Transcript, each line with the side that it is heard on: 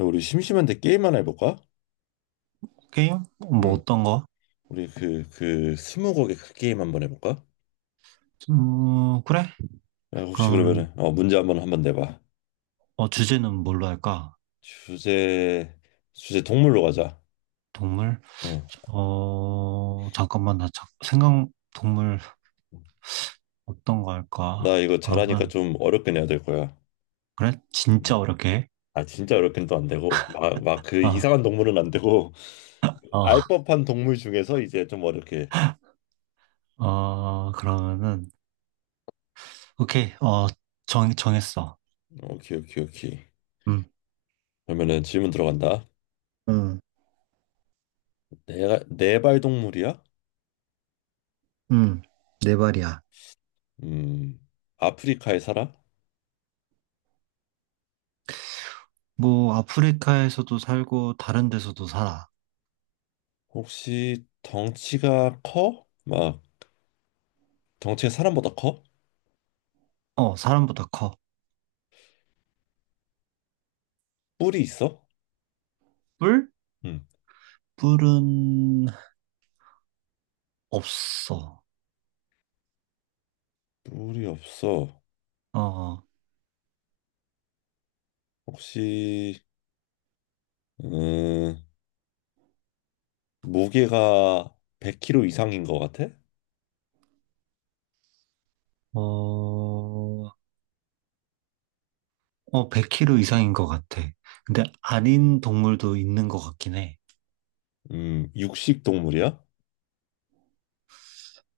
left: 야, 우리 심심한데 게임 하나 해볼까?
right: 게임? 뭐
left: 응.
right: 어떤 거?
left: 우리 스무고개 그 게임 한번 해볼까?
right: 그래?
left: 야, 혹시
right: 그럼
left: 그러면은, 문제 한번 내봐.
right: 주제는 뭘로 할까?
left: 주제, 주제 동물로 가자.
right: 동물?
left: 응.
right: 잠깐만 나 생각. 동물 어떤 거 할까?
left: 나 이거 잘하니까
right: 그러면.
left: 좀 어렵게 내야 될 거야.
right: 그래?
left: 응.
right: 진짜 어렵게? 해?
left: 아, 진짜 어렵긴 또 안 되고, 막 그
right: 아,
left: 이상한 동물은 안 되고,
right: 어,
left: 알 법한 동물 중에서 이제 좀 어렵게.
right: 그러면은 오케이. 정 정했어.
left: 오케이, 오케이, 오케이.
right: 음,
left: 그러면은 질문 들어간다.
right: 응,
left: 내가, 네발 동물이야?
right: 응, 네 발이야.
left: 음, 아프리카에 살아?
right: 뭐 아프리카에서도 살고 다른 데서도 살아.
left: 혹시 덩치가 커? 막 덩치가 사람보다 커?
right: 어, 사람보다 커.
left: 뿔이 있어?
right: 뿔?
left: 응.
right: 뿔은 없어.
left: 뿔이 없어.
right: 어. 어.
left: 혹시 음, 무게가 100kg 이상인 것 같아?
right: 어, 100kg 이상인 것 같아. 근데 아닌 동물도 있는 것 같긴 해.
left: 육식 동물이야?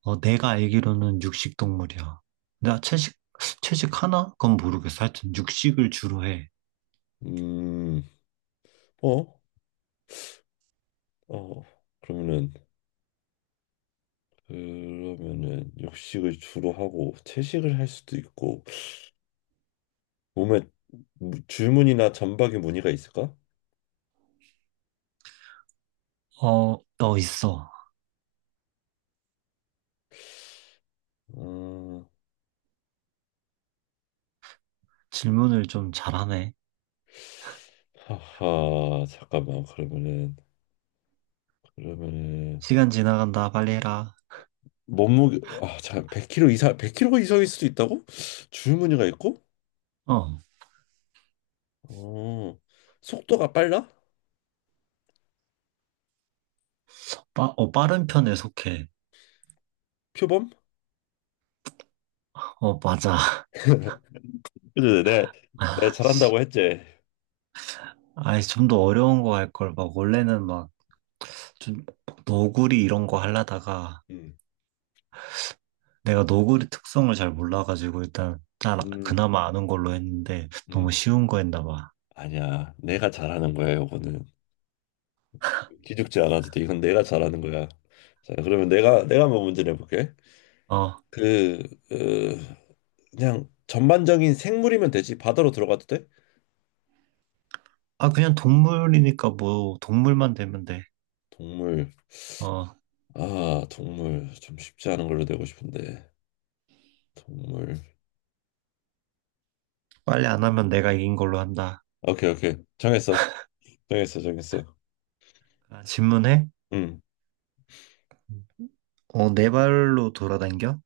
right: 어, 내가 알기로는 육식 동물이야. 나 채식 하나? 그건 모르겠어. 하여튼 육식을 주로 해.
left: 음, 어? 어. 그러면은 그러면은 육식을 주로 하고 채식을 할 수도 있고 몸에 줄무늬나 점박이 무늬가 있을까?
right: 어, 어, 있어.
left: 음...
right: 질문을 좀 잘하네.
left: 하하 잠깐만 그러면은
right: 시간 지나간다. 빨리 해라.
left: 몸무게 아자 100kg 이상일 수도 있다고? 줄무늬가 있고?
right: 어,
left: 어 속도가 빨라?
right: 빠른 편에 속해.
left: 표범?
right: 어, 맞아.
left: 그래 내가 잘한다고 했지.
right: 아이, 좀 더 어려운 거 할 걸. 막, 원래는 막, 좀, 너구리 이런 거 하려다가,
left: 음,
right: 내가 너구리 특성을 잘 몰라가지고 일단 난
left: 음,
right: 그나마 아는 걸로 했는데 너무
left: 음.
right: 쉬운 거 했나 봐.
left: 아니야, 내가 잘하는 거야 요거는. 기죽지 않아도 돼, 이건 내가 잘하는 거야. 자, 그러면 내가 한번 문제 내볼게.
right: 어,
left: 그, 그 그냥 전반적인 생물이면 되지, 바다로 들어가도 돼?
right: 아 그냥 동물이니까 뭐 동물만 되면 돼.
left: 동물.
right: 어,
left: 아, 동물 좀 쉽지 않은 걸로 내고 싶은데. 동물.
right: 빨리 안 하면 내가 이긴 걸로 한다.
left: 오케이, 오케이. 정했어. 정했어.
right: 아, 질문해?
left: 응,
right: 음. 어, 네 발로 돌아다녀?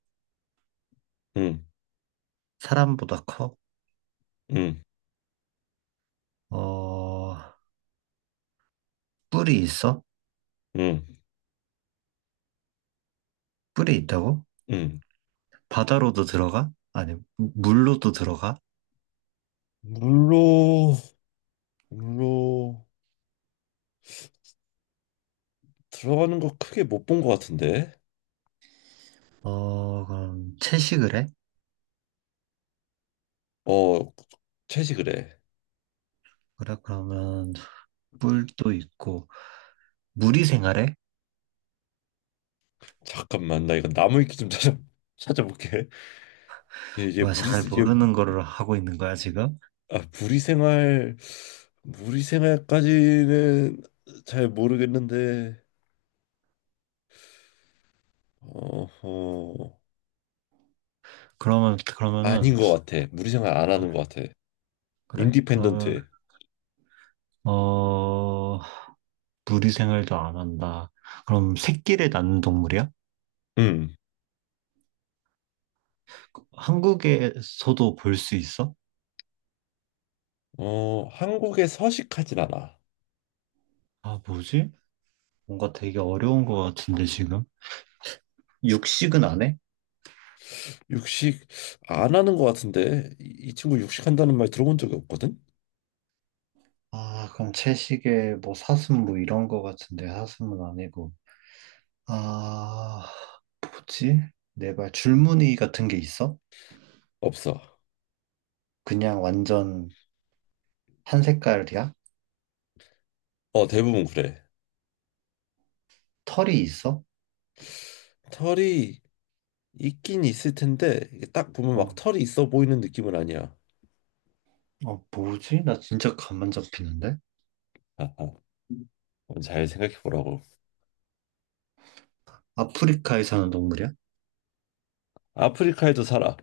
left: 응,
right: 사람보다 커?
left: 응,
right: 어, 뿔이 있어?
left: 응,
right: 뿔이 있다고?
left: 응.
right: 바다로도 들어가? 아니, 물로도 들어가?
left: 물로 물로 들어가는 거 크게 못 본 것 같은데.
right: 어, 그럼 채식을 해?
left: 어, 채식을 해.
right: 그래, 그러면 뿔도 있고, 물이 생활해?
left: 잠깐만, 나 이거 나무 위키 좀 찾아볼게. 얘, 얘 무리
right: 뭐잘
left: 얘,
right: 모르는 거를 하고 있는 거야, 지금?
left: 아, 무리 생활까지는 잘 모르겠는데. 어허. 아닌
right: 그러면은,
left: 것 같아. 무리 생활 안 하는
right: 아,
left: 것 같아.
right: 그래? 그러면,
left: 인디펜던트해.
right: 어, 무리 생활도 안 한다. 그럼 새끼를 낳는 동물이야?
left: 음.
right: 한국에서도 볼 수 있어?
left: 어, 한국에 서식하진 않아.
right: 아, 뭐지? 뭔가 되게 어려운 거 같은데, 지금? 육식은 안 해?
left: 육식 안 하는 것 같은데 이 친구 육식한다는 말 들어본 적이 없거든?
right: 아, 그럼 채식에 뭐 사슴 뭐 이런 거 같은데, 사슴은 아니고. 아, 뭐지? 내발 줄무늬 같은 게 있어?
left: 없어.
right: 그냥 완전 한 색깔이야?
left: 어, 대부분 그래.
right: 털이 있어?
left: 털이 있긴 있을 텐데 이게 딱 보면 막
right: 어,
left: 털이 있어 보이는 느낌은 아니야.
right: 뭐지? 나 진짜 감만 잡히는데?
left: 아하. 한번 잘 생각해 보라고.
right: 아프리카에 사는 동물이야?
left: 아프리카에도 살아.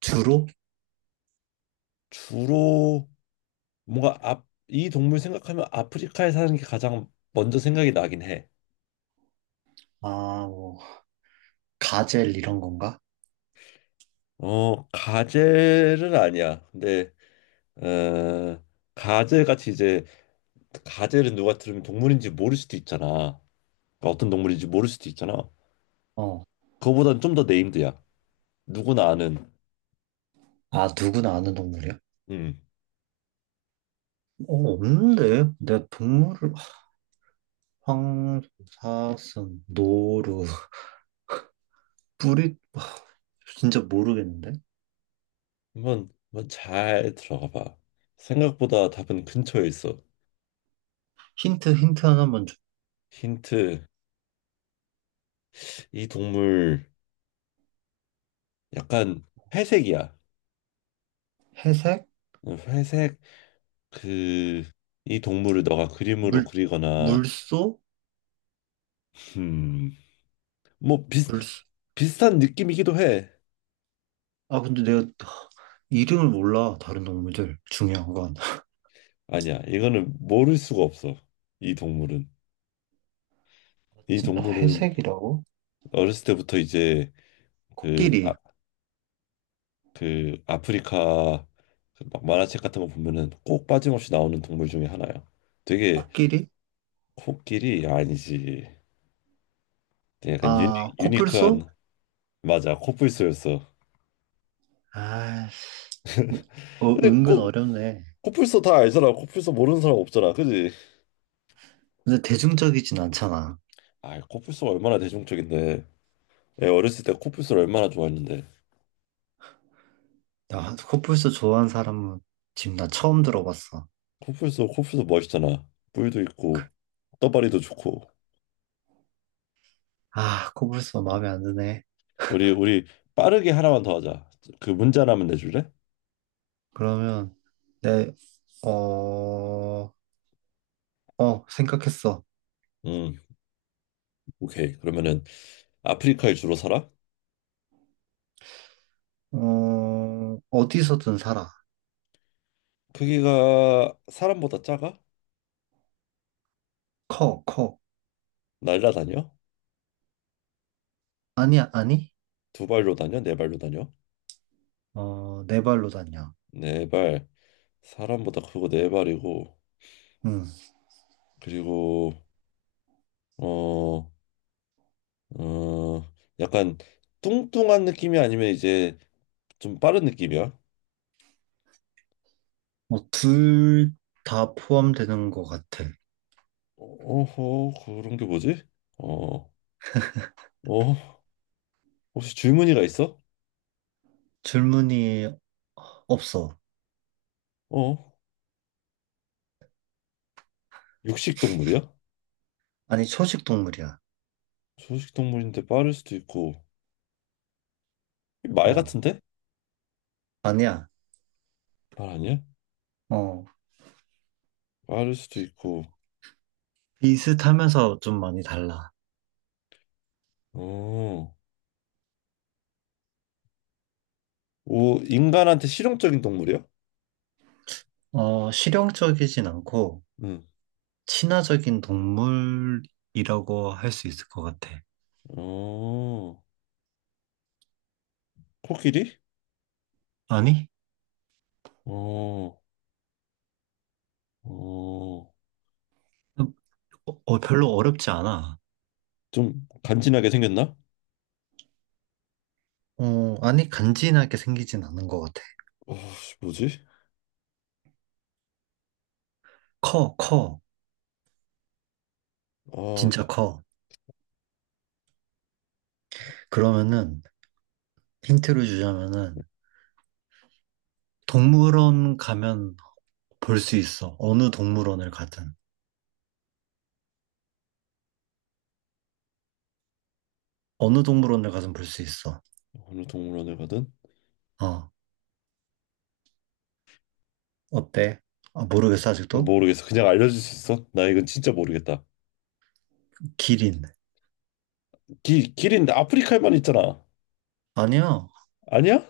right: 주로?
left: 주로 뭔가 이 동물 생각하면 아프리카에 사는 게 가장 먼저 생각이 나긴 해.
right: 아, 뭐, 가젤 이런 건가?
left: 어, 가젤은 아니야. 근데 어, 가젤 같이 이제 가젤은 누가 들으면 동물인지 모를 수도 있잖아. 그러니까 어떤 동물인지 모를 수도 있잖아.
right: 어.
left: 그거보단 좀 더 네임드야. 누구나 아는.
right: 아, 누구나 아는 동물이야?
left: 음.
right: 어, 없는데? 내 동물을, 황, 사슴, 노루, 뿌리, 아, 진짜 모르겠는데?
left: 한번 잘 들어가 봐. 생각보다 답은 근처에 있어.
right: 힌트 하나만 줘.
left: 힌트. 이 동물 약간 회색이야.
right: 회색?
left: 회색. 그 이 동물을 너가 그림으로
right: 물,
left: 그리거나.
right: 물소?
left: 음, 뭐 비슷
right: 물소?
left: 비슷한 느낌이기도 해.
right: 아, 근데 내가 이름을 몰라, 다른 동물들. 중요한 건.
left: 아니야. 이거는 모를 수가 없어. 이 동물은.
right: 아,
left: 이
right: 진짜
left: 동물은
right: 회색이라고?
left: 어렸을 때부터 이제 그, 아,
right: 코끼리.
left: 그 아프리카 그막 만화책 같은 거 보면은 꼭 빠짐없이 나오는 동물 중에 하나야. 되게.
right: 코끼리?
left: 코끼리 아니지. 되게 약간
right: 아, 코뿔소?
left: 유니크한. 맞아, 코뿔소였어.
right: 아, 어,
left: 근데
right: 은근 어렵네.
left: 코뿔소 다 알잖아. 코뿔소 모르는 사람 없잖아, 그지?
right: 근데 대중적이진 않잖아.
left: 아, 코뿔소가 얼마나 대중적인데. 내가 어렸을 때 코뿔소를 얼마나 좋아했는데.
right: 나 코뿔소 좋아하는 사람은 지금 나 처음 들어봤어.
left: 코뿔소 멋있잖아. 뿔도 있고 떠다리도 좋고.
right: 아, 코뿔소 마음에 안 드네.
left: 우리 빠르게 하나만 더 하자. 그 문제 하나만 내줄래?
right: 그러면, 내, 어, 생각했어.
left: 음, 오케이. 그러면은 아프리카에 주로 살아?
right: 어, 어디서든 살아.
left: 크기가 사람보다 작아?
right: 커, 커.
left: 날라다녀?
right: 아니야, 아니?
left: 두 발로 다녀? 네 발로 다녀?
right: 어, 네 발로 다녀.
left: 네 발. 사람보다 크고 네 발이고
right: 응.
left: 그리고 어, 어, 약간 뚱뚱한 느낌이 아니면 이제 좀 빠른 느낌이야?
right: 뭐, 둘 다 포함되는 것 같아.
left: 어허, 그런 게 뭐지? 어, 어, 혹시 줄무늬가 있어?
right: 질문이 없어.
left: 어, 육식 동물이야?
right: 아니, 초식 동물이야.
left: 초식 동물인데 빠를 수도 있고 말
right: 어,
left: 같은데?
right: 아니야.
left: 말 아니야?
right: 어,
left: 빠를 수도 있고.
right: 비슷하면서 좀 많이 달라.
left: 어. 오, 인간한테 실용적인 동물이야?
right: 어, 실용적이진 않고,
left: 응.
right: 친화적인 동물이라고 할 수 있을 것 같아.
left: 어. 코끼리?
right: 아니?
left: 어. 어.
right: 어, 별로 어렵지 않아.
left: 좀 간지나게 생겼나?
right: 어, 아니, 간지나게 생기진 않은 것 같아.
left: 아, 씨, 뭐지?
right: 커, 커.
left: 아,
right: 진짜 커. 그러면은, 힌트를 주자면은, 동물원 가면 볼 수 있어. 어느 동물원을 가든. 어느 동물원을 가든 볼 수 있어.
left: 어느 동물원에 가든
right: 어, 어때? 아, 모르겠어, 아직도?
left: 모르겠어. 그냥 알려줄 수 있어? 나 이건 진짜 모르겠다.
right: 기린.
left: 기, 길인데 아프리카에만 있잖아.
right: 아니야.
left: 아니야?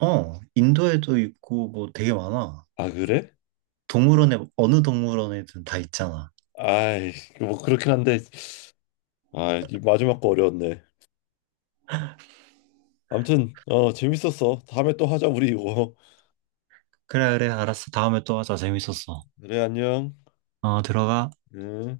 right: 어, 인도에도 있고 뭐 되게 많아.
left: 아, 그래?
right: 동물원에 어느 동물원에든 다 있잖아.
left: 아이, 뭐 그렇긴 한데. 아, 이 마지막 거 어려웠네. 아무튼 어 재밌었어. 다음에 또 하자 우리 이거.
right: 그래 그래 알았어. 다음에 또 하자. 재밌었어.
left: 그래, 안녕.
right: 어, 들어가.
left: 응.